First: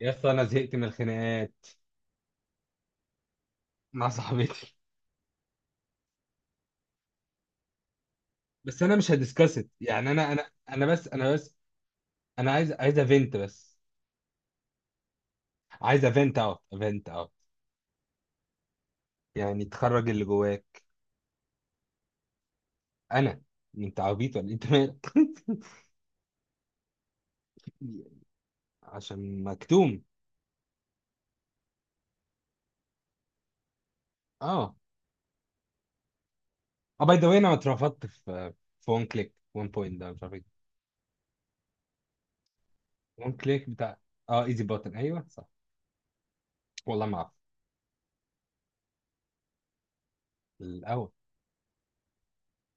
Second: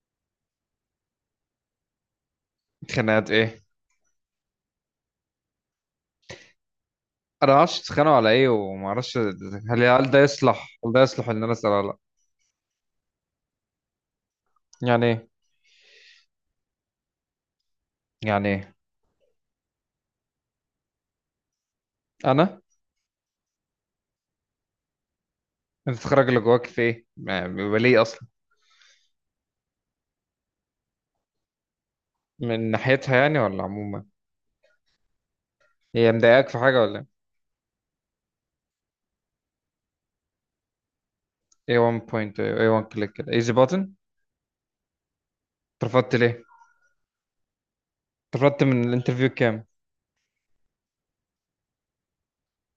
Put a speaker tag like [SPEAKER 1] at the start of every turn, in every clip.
[SPEAKER 1] يا اسطى انا زهقت من الخناقات
[SPEAKER 2] خناقات ايه؟
[SPEAKER 1] مع صاحبتي.
[SPEAKER 2] انا ما اعرفش اتخانقوا على ايه،
[SPEAKER 1] بس
[SPEAKER 2] وما
[SPEAKER 1] انا مش
[SPEAKER 2] اعرفش
[SPEAKER 1] هديسكاس يعني، انا انا انا
[SPEAKER 2] هل ده
[SPEAKER 1] بس
[SPEAKER 2] يصلح
[SPEAKER 1] انا
[SPEAKER 2] ان انا
[SPEAKER 1] بس
[SPEAKER 2] اسال ولا لا.
[SPEAKER 1] انا عايز افنت بس.
[SPEAKER 2] يعني ايه؟
[SPEAKER 1] عايز افنت اوت افنت اوت.
[SPEAKER 2] يعني ايه؟
[SPEAKER 1] يعني تخرج اللي جواك.
[SPEAKER 2] انا؟
[SPEAKER 1] انا. انت عبيط ولا إيه؟ انت مالك؟
[SPEAKER 2] انت تخرج اللي جواك في ايه؟ بيبقى ليه اصلا؟
[SPEAKER 1] عشان مكتوم.
[SPEAKER 2] من ناحيتها يعني، ولا عموما؟
[SPEAKER 1] اه
[SPEAKER 2] هي مضايقاك في حاجه
[SPEAKER 1] اه
[SPEAKER 2] ولا؟
[SPEAKER 1] باي ذا واي انا اترفضت في وان كليك وان بوينت، ده مش عارف ايه.
[SPEAKER 2] ايه 1 بوينت؟ ايه 1 كليك؟
[SPEAKER 1] وان
[SPEAKER 2] كده ايزي
[SPEAKER 1] كليك
[SPEAKER 2] باتن.
[SPEAKER 1] بتاع. اه ايزي بوتن، ايوه صح.
[SPEAKER 2] اترفضت ليه؟
[SPEAKER 1] والله ما اعرف.
[SPEAKER 2] اترفضت من الانترفيو كام؟
[SPEAKER 1] الاول.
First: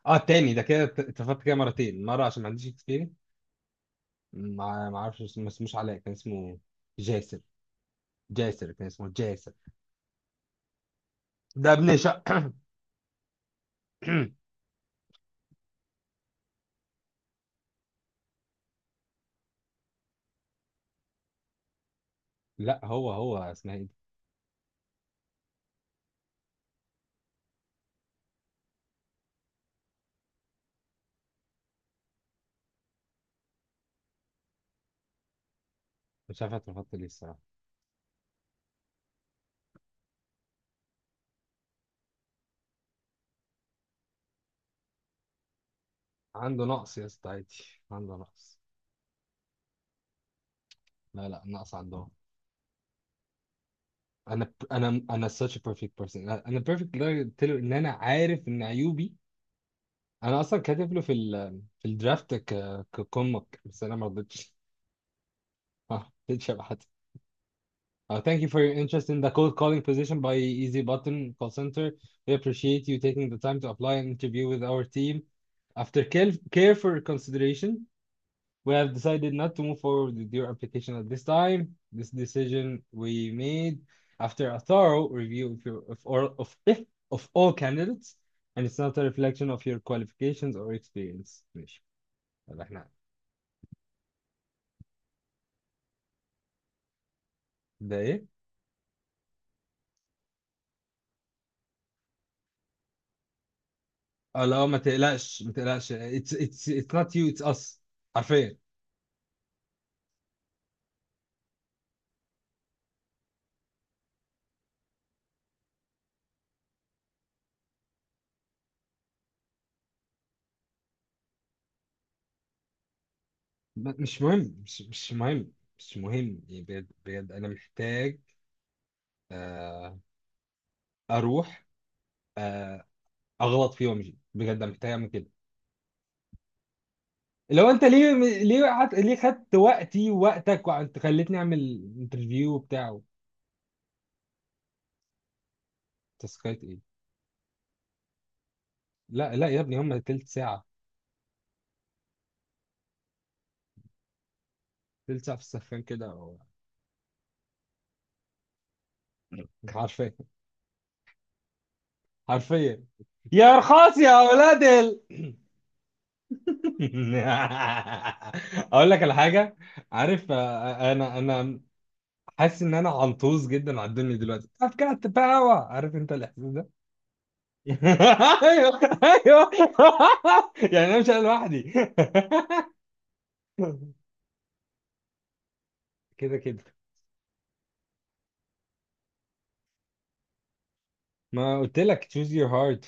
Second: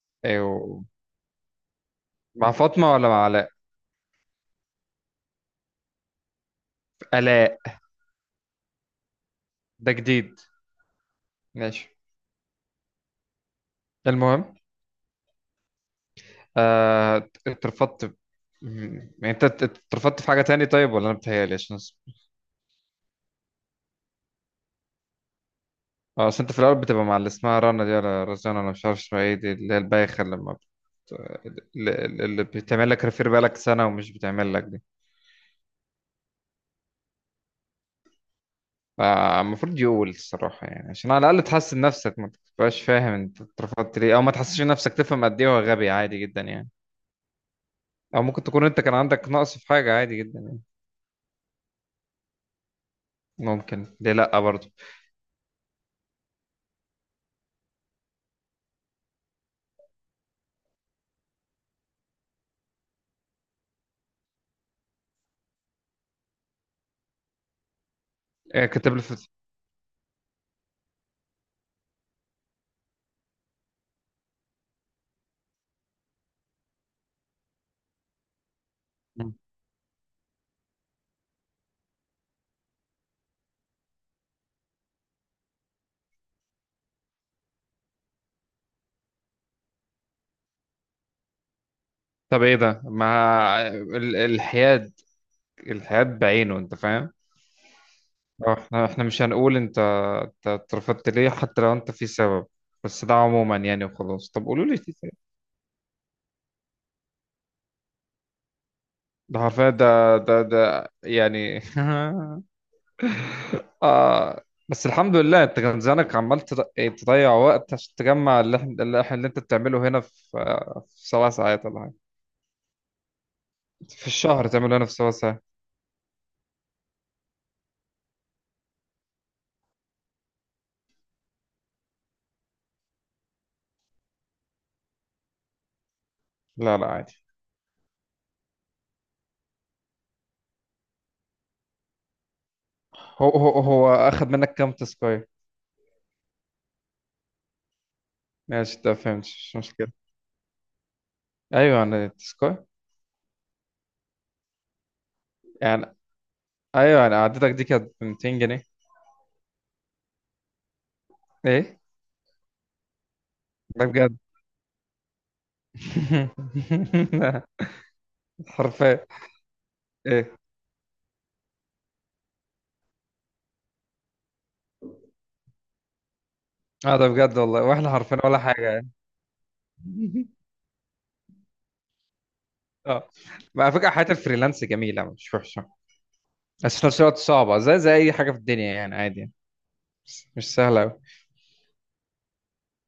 [SPEAKER 1] اه التاني، ده
[SPEAKER 2] ايوه.
[SPEAKER 1] كده اترفضت كده مرتين، مره عشان ما
[SPEAKER 2] مع
[SPEAKER 1] عنديش
[SPEAKER 2] فاطمه ولا
[SPEAKER 1] experience.
[SPEAKER 2] مع علاء؟
[SPEAKER 1] ما اسموش علاء، كان اسمه جاسر.
[SPEAKER 2] علاء؟
[SPEAKER 1] جاسر كان اسمه جاسر.
[SPEAKER 2] ده جديد.
[SPEAKER 1] ده
[SPEAKER 2] ماشي.
[SPEAKER 1] ابن شا
[SPEAKER 2] المهم. آه، اترفضت. م- يعني انت اترفضت في حاجه تاني طيب، ولا انا بتهيألي عشان؟
[SPEAKER 1] لا هو اسمها ايه دي.
[SPEAKER 2] اه، اصل انت في الاول بتبقى مع اللي اسمها رنا دي، ولا رزانة، ولا مش عارف اسمها ايه دي، اللي هي البايخة اللي ما بت... اللي اللي بتعمل لك ريفير بقالك سنة، ومش بتعمل لك دي.
[SPEAKER 1] مش عارف اترفضت ليه الصراحه.
[SPEAKER 2] فالمفروض يقول الصراحة يعني، عشان على الأقل تحسن نفسك، ما تبقاش فاهم انت اترفضت ليه، أو ما تحسش نفسك تفهم قد ايه هو غبي، عادي جدا
[SPEAKER 1] عنده
[SPEAKER 2] يعني.
[SPEAKER 1] نقص يا اسطى، عادي. عنده
[SPEAKER 2] أو ممكن
[SPEAKER 1] نقص.
[SPEAKER 2] تكون انت كان عندك نقص في حاجة، عادي جدا يعني.
[SPEAKER 1] لا لا، نقص عندهم.
[SPEAKER 2] ممكن، ليه لأ
[SPEAKER 1] انا
[SPEAKER 2] برضه.
[SPEAKER 1] انا انا such a perfect person. انا perfect لدرجه قلت له ان انا عارف ان عيوبي. انا اصلا كاتب له في الدرافت ككمك، بس انا ما رضيتش. ما رضيتش ابعت. Thank you for
[SPEAKER 2] إيه
[SPEAKER 1] your
[SPEAKER 2] كتب لي
[SPEAKER 1] interest in the cold calling position by Easy Button Call Center. We appreciate you taking the time to apply and interview with our team. After careful consideration, we have decided not to move forward with your application at this time. This decision we made after a thorough review of your of all of, of all candidates, and it's not a reflection of your qualifications or experience. ماشي.
[SPEAKER 2] طب ايه
[SPEAKER 1] يلا
[SPEAKER 2] ده؟
[SPEAKER 1] احنا.
[SPEAKER 2] ما ال- الحياد، الحياد بعينه، انت فاهم.
[SPEAKER 1] ده ايه؟
[SPEAKER 2] اه، احنا مش هنقول انت انت اترفضت ليه حتى لو انت في سبب، بس ده عموما يعني، وخلاص. طب
[SPEAKER 1] اه
[SPEAKER 2] قولوا
[SPEAKER 1] لا،
[SPEAKER 2] لي
[SPEAKER 1] ما
[SPEAKER 2] في سبب.
[SPEAKER 1] تقلقش ما تقلقش، it's not you, it's us. حرفيا.
[SPEAKER 2] ده حرفيا، ده يعني. آه. بس الحمد لله، انت كان زمانك عمال ايه، تضيع وقت عشان تجمع اللي انت بتعمله هنا في 7 ساعات ولا حاجه في
[SPEAKER 1] مش
[SPEAKER 2] الشهر،
[SPEAKER 1] مهم،
[SPEAKER 2] تعمله
[SPEAKER 1] مش
[SPEAKER 2] هنا في سبع
[SPEAKER 1] مش
[SPEAKER 2] ساعات
[SPEAKER 1] مهم. مش مهم يعني، بجد بجد انا محتاج. آه. اروح. آه. اغلط فيه وامشي، بجد انا محتاج اعمل كده.
[SPEAKER 2] لا لا، عادي.
[SPEAKER 1] لو انت ليه، ليه خدت وقتي ووقتك وانت خليتني اعمل انترفيو وبتاع.
[SPEAKER 2] هو اخد منك كام تسكاي؟
[SPEAKER 1] تسكايت ايه؟
[SPEAKER 2] ماشي، ده فهمت،
[SPEAKER 1] لا لا
[SPEAKER 2] مش
[SPEAKER 1] يا ابني،
[SPEAKER 2] مشكله.
[SPEAKER 1] هم تلت ساعه.
[SPEAKER 2] ايوه انا تسكاي
[SPEAKER 1] تلت ساعه في السخان
[SPEAKER 2] يعني.
[SPEAKER 1] كده أو-
[SPEAKER 2] ايوه، انا قعدتك دي كانت ب 200 جنيه.
[SPEAKER 1] حرفيا.
[SPEAKER 2] ايه؟
[SPEAKER 1] حرفيا. يا
[SPEAKER 2] ده
[SPEAKER 1] رخاص
[SPEAKER 2] بجد.
[SPEAKER 1] يا اولاد ال اقول
[SPEAKER 2] حرفيا.
[SPEAKER 1] لك على حاجه. عارف،
[SPEAKER 2] ايه.
[SPEAKER 1] انا حاسس ان انا عنطوز جدا على الدنيا دلوقتي. I've got the power. عارف انت الاحساس ده؟
[SPEAKER 2] اه ده بجد والله، واحنا حرفيا ولا حاجه
[SPEAKER 1] ايوه
[SPEAKER 2] يعني.
[SPEAKER 1] ايوه. يعني انا مش انا لوحدي.
[SPEAKER 2] اه. ما على فكره، حياه الفريلانس جميله مش وحشه،
[SPEAKER 1] كده كده.
[SPEAKER 2] بس في نفس الوقت صعبه زي اي حاجه في الدنيا يعني، عادي يعني. بس مش سهله قوي.
[SPEAKER 1] ما قلت لك choose your heart.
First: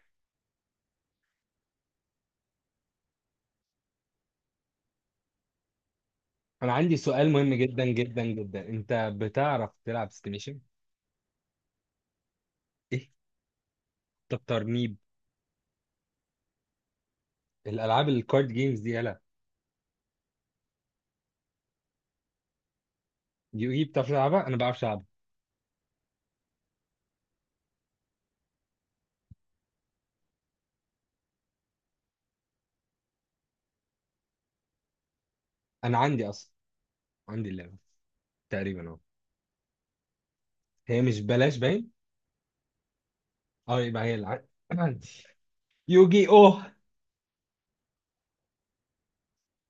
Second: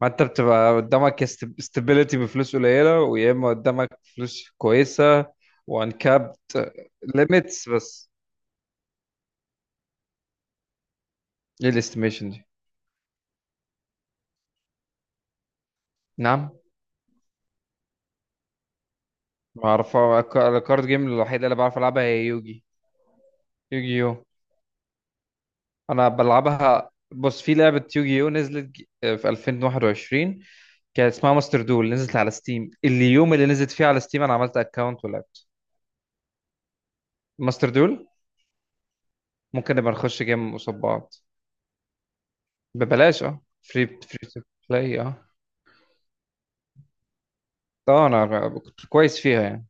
[SPEAKER 2] ما انت بتبقى قدامك استابيليتي بفلوس قليله، ويا اما قدامك فلوس كويسه وان كابت
[SPEAKER 1] انا عندي سؤال مهم
[SPEAKER 2] ليميتس.
[SPEAKER 1] جدا
[SPEAKER 2] بس
[SPEAKER 1] جدا جدا، انت بتعرف تلعب ستيميشن؟
[SPEAKER 2] ايه الاستيميشن دي؟
[SPEAKER 1] ايه؟ طب ترنيب؟
[SPEAKER 2] نعم.
[SPEAKER 1] الالعاب الكارد جيمز دي، يلا.
[SPEAKER 2] ما اعرف الكارد جيم الوحيده اللي بعرف العبها هي يوجي.
[SPEAKER 1] يو اي
[SPEAKER 2] يوجي
[SPEAKER 1] بتعرف
[SPEAKER 2] يو.
[SPEAKER 1] تلعبها، انا ما بعرفش العبها.
[SPEAKER 2] انا بلعبها. بص، في لعبة يوجيو نزلت في 2021 كانت اسمها ماستر دول. نزلت على ستيم، اليوم اللي نزلت فيه على ستيم انا عملت اكونت ولعبت.
[SPEAKER 1] انا عندي اصلا، عندي
[SPEAKER 2] ماستر
[SPEAKER 1] اللعبه
[SPEAKER 2] دول.
[SPEAKER 1] تقريبا اهو.
[SPEAKER 2] ممكن نبقى نخش جيم قصاد
[SPEAKER 1] هي
[SPEAKER 2] بعض.
[SPEAKER 1] مش بلاش باين.
[SPEAKER 2] ببلاش، اه،
[SPEAKER 1] اه
[SPEAKER 2] فري
[SPEAKER 1] يبقى هي
[SPEAKER 2] فري تو
[SPEAKER 1] الع...
[SPEAKER 2] بلاي،
[SPEAKER 1] عندي
[SPEAKER 2] اه.
[SPEAKER 1] يوجي اوه.
[SPEAKER 2] اه، انا كنت كويس فيها يعني.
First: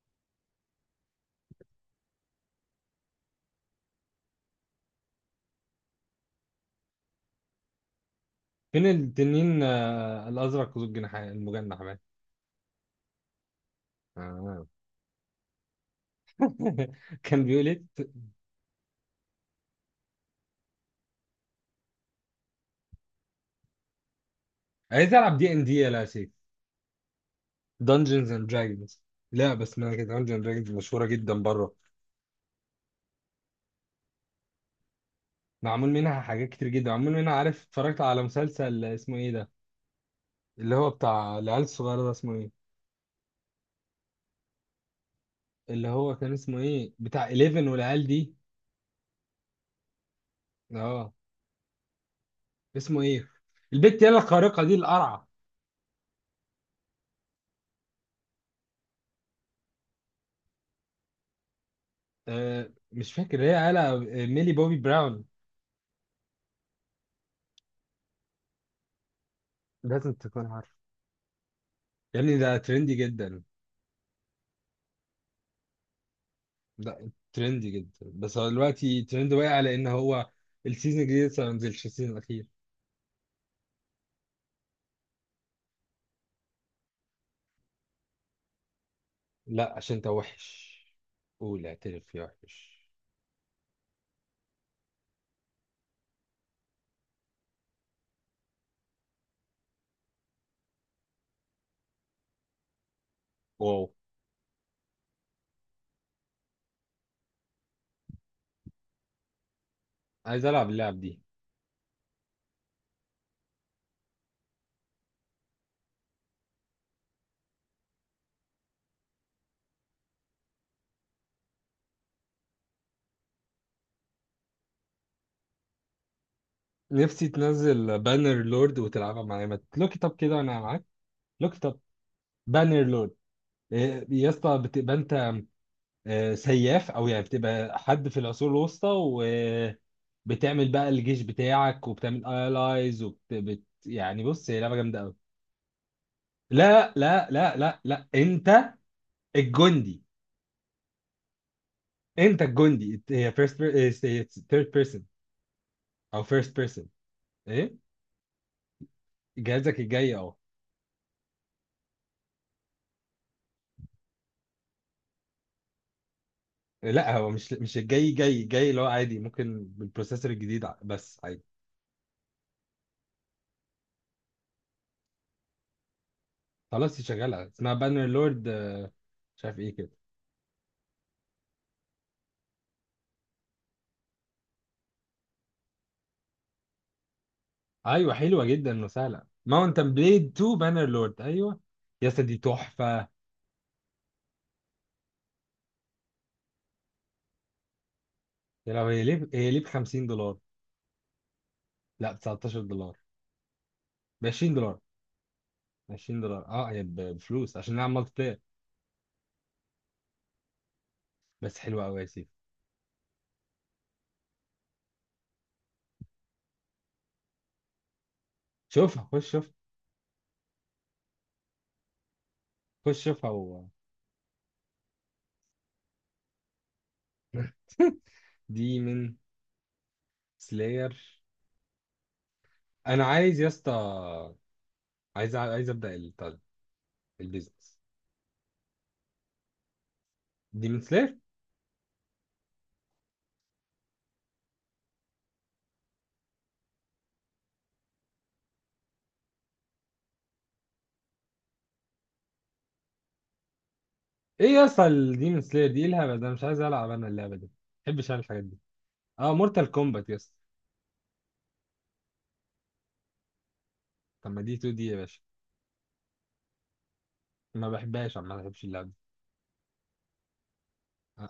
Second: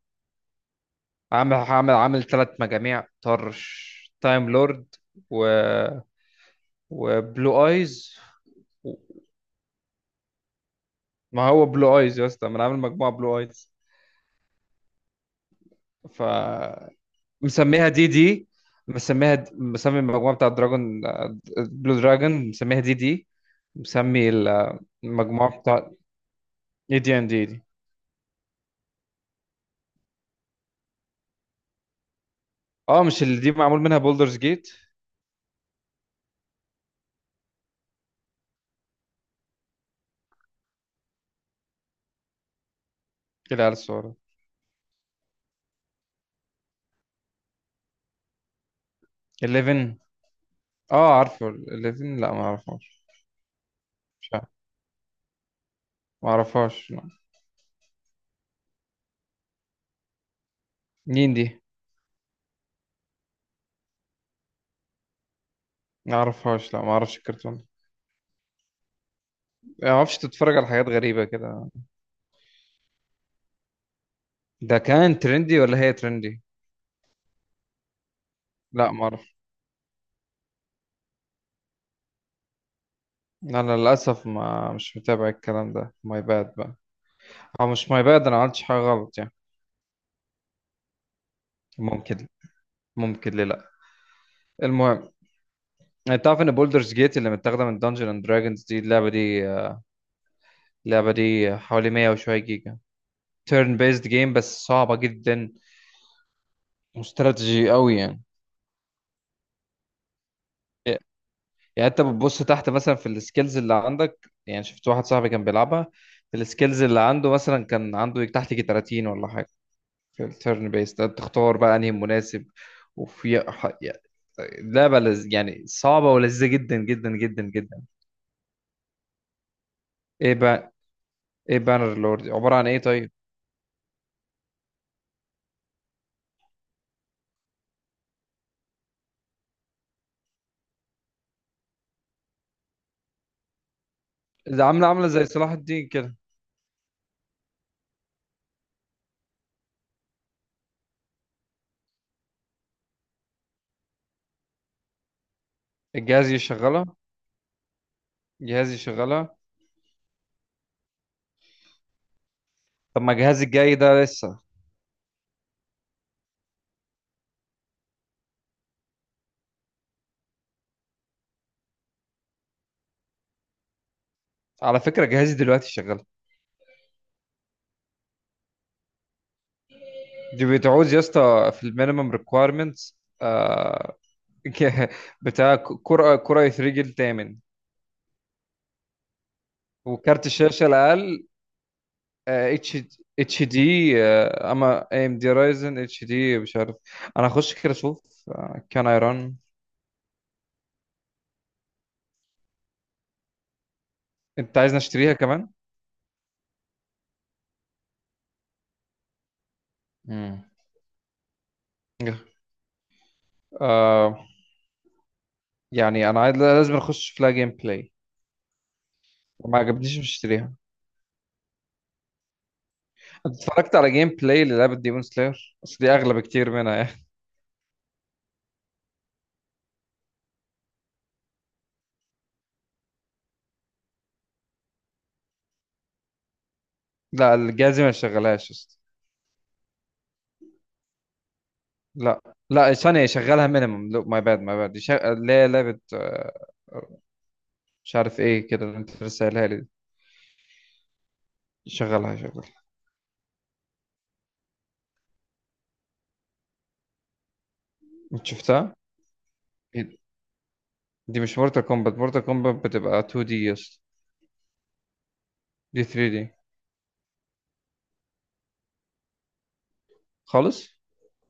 [SPEAKER 2] عامل ثلاث مجاميع، طرش تايم لورد، و، وبلو ايز.
[SPEAKER 1] فين التنين، الازرق ذو الجناح
[SPEAKER 2] ما هو
[SPEAKER 1] المجنح
[SPEAKER 2] بلو
[SPEAKER 1] بقى؟
[SPEAKER 2] ايز يا اسطى، ما انا عامل مجموعة بلو ايز.
[SPEAKER 1] آه.
[SPEAKER 2] ف،
[SPEAKER 1] كان بيقول ايه؟
[SPEAKER 2] مسميها دي دي. مسميها مسمي المجموعة بتاع دراجون، بلو دراجون، مسميها دي دي. مسمي
[SPEAKER 1] عايز العب دي
[SPEAKER 2] المجموعة
[SPEAKER 1] ان دي
[SPEAKER 2] بتاع
[SPEAKER 1] يا سيف.
[SPEAKER 2] اي دي ان دي دي.
[SPEAKER 1] دنجنز اند دراجونز. لعبه اسمها كده دنجنز اند دراجونز، مشهوره جدا بره.
[SPEAKER 2] اه، مش اللي دي معمول منها بولدرز جيت؟
[SPEAKER 1] معمول منها حاجات كتير جدا، معمول منها، عارف اتفرجت على مسلسل اسمه ايه ده؟ اللي هو بتاع العيال الصغيره ده، اسمه ايه؟
[SPEAKER 2] اللي على الصورة.
[SPEAKER 1] اللي هو كان اسمه ايه، بتاع 11 والعيال دي.
[SPEAKER 2] 11؟
[SPEAKER 1] اه.
[SPEAKER 2] اه، عارفه 11؟ لا، ما
[SPEAKER 1] اسمه
[SPEAKER 2] اعرفهاش.
[SPEAKER 1] ايه البت يلا
[SPEAKER 2] مش عارف.
[SPEAKER 1] الخارقه دي القرعه.
[SPEAKER 2] ما اعرفهاش، لا. مين دي؟
[SPEAKER 1] آه مش فاكر، هي قالها ميلي بوبي براون.
[SPEAKER 2] ما اعرفهاش لا، ما اعرفش الكرتون يعني. ما
[SPEAKER 1] لازم
[SPEAKER 2] اعرفش،
[SPEAKER 1] تكون
[SPEAKER 2] تتفرج على
[SPEAKER 1] عارف.
[SPEAKER 2] حاجات غريبة كده.
[SPEAKER 1] يا ابني ده ترندي جدا.
[SPEAKER 2] ده كان ترندي ولا هي ترندي؟
[SPEAKER 1] ده ترندي جدا، بس هو
[SPEAKER 2] لا،
[SPEAKER 1] دلوقتي
[SPEAKER 2] ما
[SPEAKER 1] ترند
[SPEAKER 2] اعرف.
[SPEAKER 1] واقع لان هو السيزون الجديد لسه ما نزلش، السيزون الاخير.
[SPEAKER 2] انا للاسف ما مش متابع الكلام ده، ماي باد بقى. او مش ماي باد، انا ما عملتش حاجة غلط يعني.
[SPEAKER 1] لا، عشان انت وحش. قول اعترف يا
[SPEAKER 2] ممكن.
[SPEAKER 1] وحش.
[SPEAKER 2] ممكن، ليه لا. المهم، انت تعرف ان بولدرز جيت اللي متاخده من دنجن اند دراجونز دي، اللعبه دي، اللعبه دي حوالي 100 وشويه جيجا. تيرن
[SPEAKER 1] واو.
[SPEAKER 2] بيزد جيم، بس صعبه جدا واستراتيجي قوي يعني.
[SPEAKER 1] عايز العب
[SPEAKER 2] إيه،
[SPEAKER 1] اللعب دي.
[SPEAKER 2] يعني انت بتبص تحت مثلا في السكيلز اللي عندك. يعني شفت واحد صاحبي كان بيلعبها، السكيلز اللي عنده مثلا كان عنده تحت يجي 30 ولا حاجه. في التيرن بيست تختار بقى انهي مناسب. يعني لعبه، يعني صعبه ولذيذه جدا جدا
[SPEAKER 1] نفسي
[SPEAKER 2] جدا جدا.
[SPEAKER 1] تنزل بانر لورد وتلعبها معايا، ما لوك اب
[SPEAKER 2] ايه
[SPEAKER 1] كده وانا
[SPEAKER 2] بقى؟
[SPEAKER 1] معاك.
[SPEAKER 2] ايه
[SPEAKER 1] لوك اب.
[SPEAKER 2] بانر لورد؟ عبارة عن ايه
[SPEAKER 1] بانر
[SPEAKER 2] طيب؟
[SPEAKER 1] لورد. يا اسطى بتبقى انت سياف، او يعني بتبقى حد في العصور الوسطى. وبتعمل بقى الجيش بتاعك، وبتعمل الايز، يعني بص هي
[SPEAKER 2] ده
[SPEAKER 1] لعبه
[SPEAKER 2] عاملة
[SPEAKER 1] جامده
[SPEAKER 2] عاملة
[SPEAKER 1] قوي.
[SPEAKER 2] زي صلاح الدين كده.
[SPEAKER 1] لا لا لا لا لا، انت الجندي. انت الجندي، هي فيرست. ثيرد بيرسون او
[SPEAKER 2] الجهاز
[SPEAKER 1] فيرست
[SPEAKER 2] يشغلها؟
[SPEAKER 1] بيرسون. ايه.
[SPEAKER 2] جهاز يشغلها؟
[SPEAKER 1] جهازك الجاي اهو.
[SPEAKER 2] طب ما جهازي الجاي ده لسه.
[SPEAKER 1] لا هو مش الجاي، جاي جاي اللي هو عادي، ممكن بالبروسيسور الجديد بس عادي.
[SPEAKER 2] على فكرة جهازي دلوقتي شغال.
[SPEAKER 1] خلاص دي شغاله، اسمها بانر لورد. مش عارف ايه كده.
[SPEAKER 2] دي بتعوز يا اسطى في المينيمم ريكويرمنتس، ك- بتاع كرة كرة يترجل الثامن.
[SPEAKER 1] ايوه حلوه جدا وسهله، ماونتن
[SPEAKER 2] وكارت
[SPEAKER 1] بليد 2
[SPEAKER 2] الشاشة
[SPEAKER 1] بانر لورد،
[SPEAKER 2] الأقل
[SPEAKER 1] ايوه. يا اسطى دي
[SPEAKER 2] اتش،
[SPEAKER 1] تحفه.
[SPEAKER 2] اتش دي. اما اي ام دي رايزن اتش دي، مش عارف. انا هخش كده اشوف.
[SPEAKER 1] يا لو
[SPEAKER 2] كان
[SPEAKER 1] هي ليه
[SPEAKER 2] ايران.
[SPEAKER 1] هي ليه ب 50 دولار. لا ب 19 دولار. ب 20
[SPEAKER 2] انت عايزني
[SPEAKER 1] دولار
[SPEAKER 2] اشتريها كمان؟
[SPEAKER 1] 20 دولار، هي بفلوس عشان نلعب مالتي بلاير. بس حلوة أوي يا سيف.
[SPEAKER 2] امم يعني انا عايز، لازم اخش في لها جيم بلاي.
[SPEAKER 1] شوفها، خش شوف.
[SPEAKER 2] ما عجبنيش، مش هشتريها.
[SPEAKER 1] خش شوفها
[SPEAKER 2] أنت
[SPEAKER 1] و...
[SPEAKER 2] اتفرجت على جيم بلاي للعبة ديمون سلاير؟ بس دي اغلى بكتير منها يعني.
[SPEAKER 1] دي من سلاير. انا عايز يا اسطى، عايز ابدا
[SPEAKER 2] لا،
[SPEAKER 1] البيزنس.
[SPEAKER 2] الجهاز ما يشغلهاش يا اسطى.
[SPEAKER 1] دي من سلاير.
[SPEAKER 2] لا لا، ثانية، يشغلها مينيمم. لو ماي باد، ماي باد يشغل اللي هي لعبة، مش عارف ايه كده اللي انت لسه قايلها لي دي. يشغلها يشغلها.
[SPEAKER 1] ايه يا اسطى، دي من سلاير، دي إيه الهبل ده، مش عايز العب انا اللعبه دي، ما بحبش انا
[SPEAKER 2] انت
[SPEAKER 1] الحاجات دي.
[SPEAKER 2] شفتها؟
[SPEAKER 1] اه مورتال
[SPEAKER 2] إيه؟
[SPEAKER 1] كومبات يا اسطى.
[SPEAKER 2] دي مش مورتال كومبات، مورتال كومبات بتبقى 2 دي، يس
[SPEAKER 1] طب ما دي 2 دي يا باشا.
[SPEAKER 2] دي 3 دي
[SPEAKER 1] ما بحبهاش عم، ما بحبش اللعبه دي.
[SPEAKER 2] خالص.
[SPEAKER 1] آه.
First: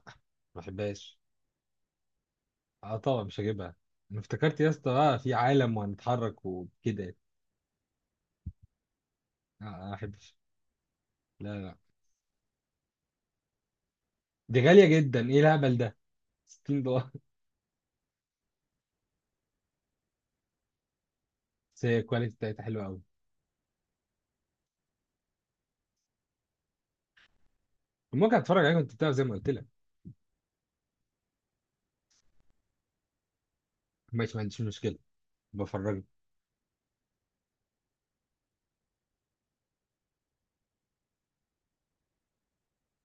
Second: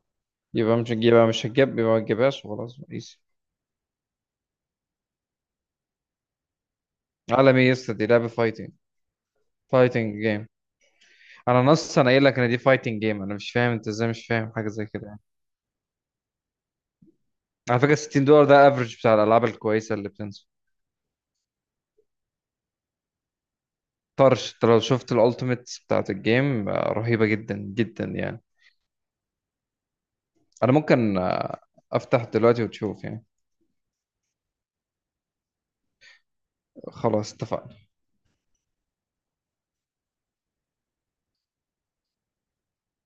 [SPEAKER 1] ما
[SPEAKER 2] يبقى مش،
[SPEAKER 1] بحبهاش.
[SPEAKER 2] يبقى مش هتجيب، يبقى ما تجيبهاش وخلاص،
[SPEAKER 1] اه
[SPEAKER 2] ايزي.
[SPEAKER 1] طبعا مش هجيبها. انا افتكرت يا اسطى، في عالم وهنتحرك وكده.
[SPEAKER 2] عالمي، يس، دي لعبة فايتنج،
[SPEAKER 1] ما
[SPEAKER 2] فايتنج
[SPEAKER 1] بحبش.
[SPEAKER 2] جيم.
[SPEAKER 1] لا
[SPEAKER 2] انا
[SPEAKER 1] لا.
[SPEAKER 2] نص، انا قايل لك ان دي فايتنج جيم. انا مش فاهم انت ازاي مش فاهم
[SPEAKER 1] دي
[SPEAKER 2] حاجه
[SPEAKER 1] غاليه
[SPEAKER 2] زي كده يعني.
[SPEAKER 1] جدا، ايه الهبل ده. 60.
[SPEAKER 2] على فكره 60 دولار ده افريج بتاع الالعاب الكويسه اللي بتنزل.
[SPEAKER 1] بس هي الكواليتي بتاعتها حلوه قوي.
[SPEAKER 2] طرش انت لو شفت الالتيميت بتاعت الجيم، رهيبه جدا جدا
[SPEAKER 1] ممكن
[SPEAKER 2] يعني.
[SPEAKER 1] اتفرج عليها، كنت بتعرف زي ما قلت لك.
[SPEAKER 2] انا ممكن، افتح دلوقتي وتشوف يعني.
[SPEAKER 1] ماشي، ما عنديش مشكله. بفرجك.
[SPEAKER 2] خلاص اتفقنا.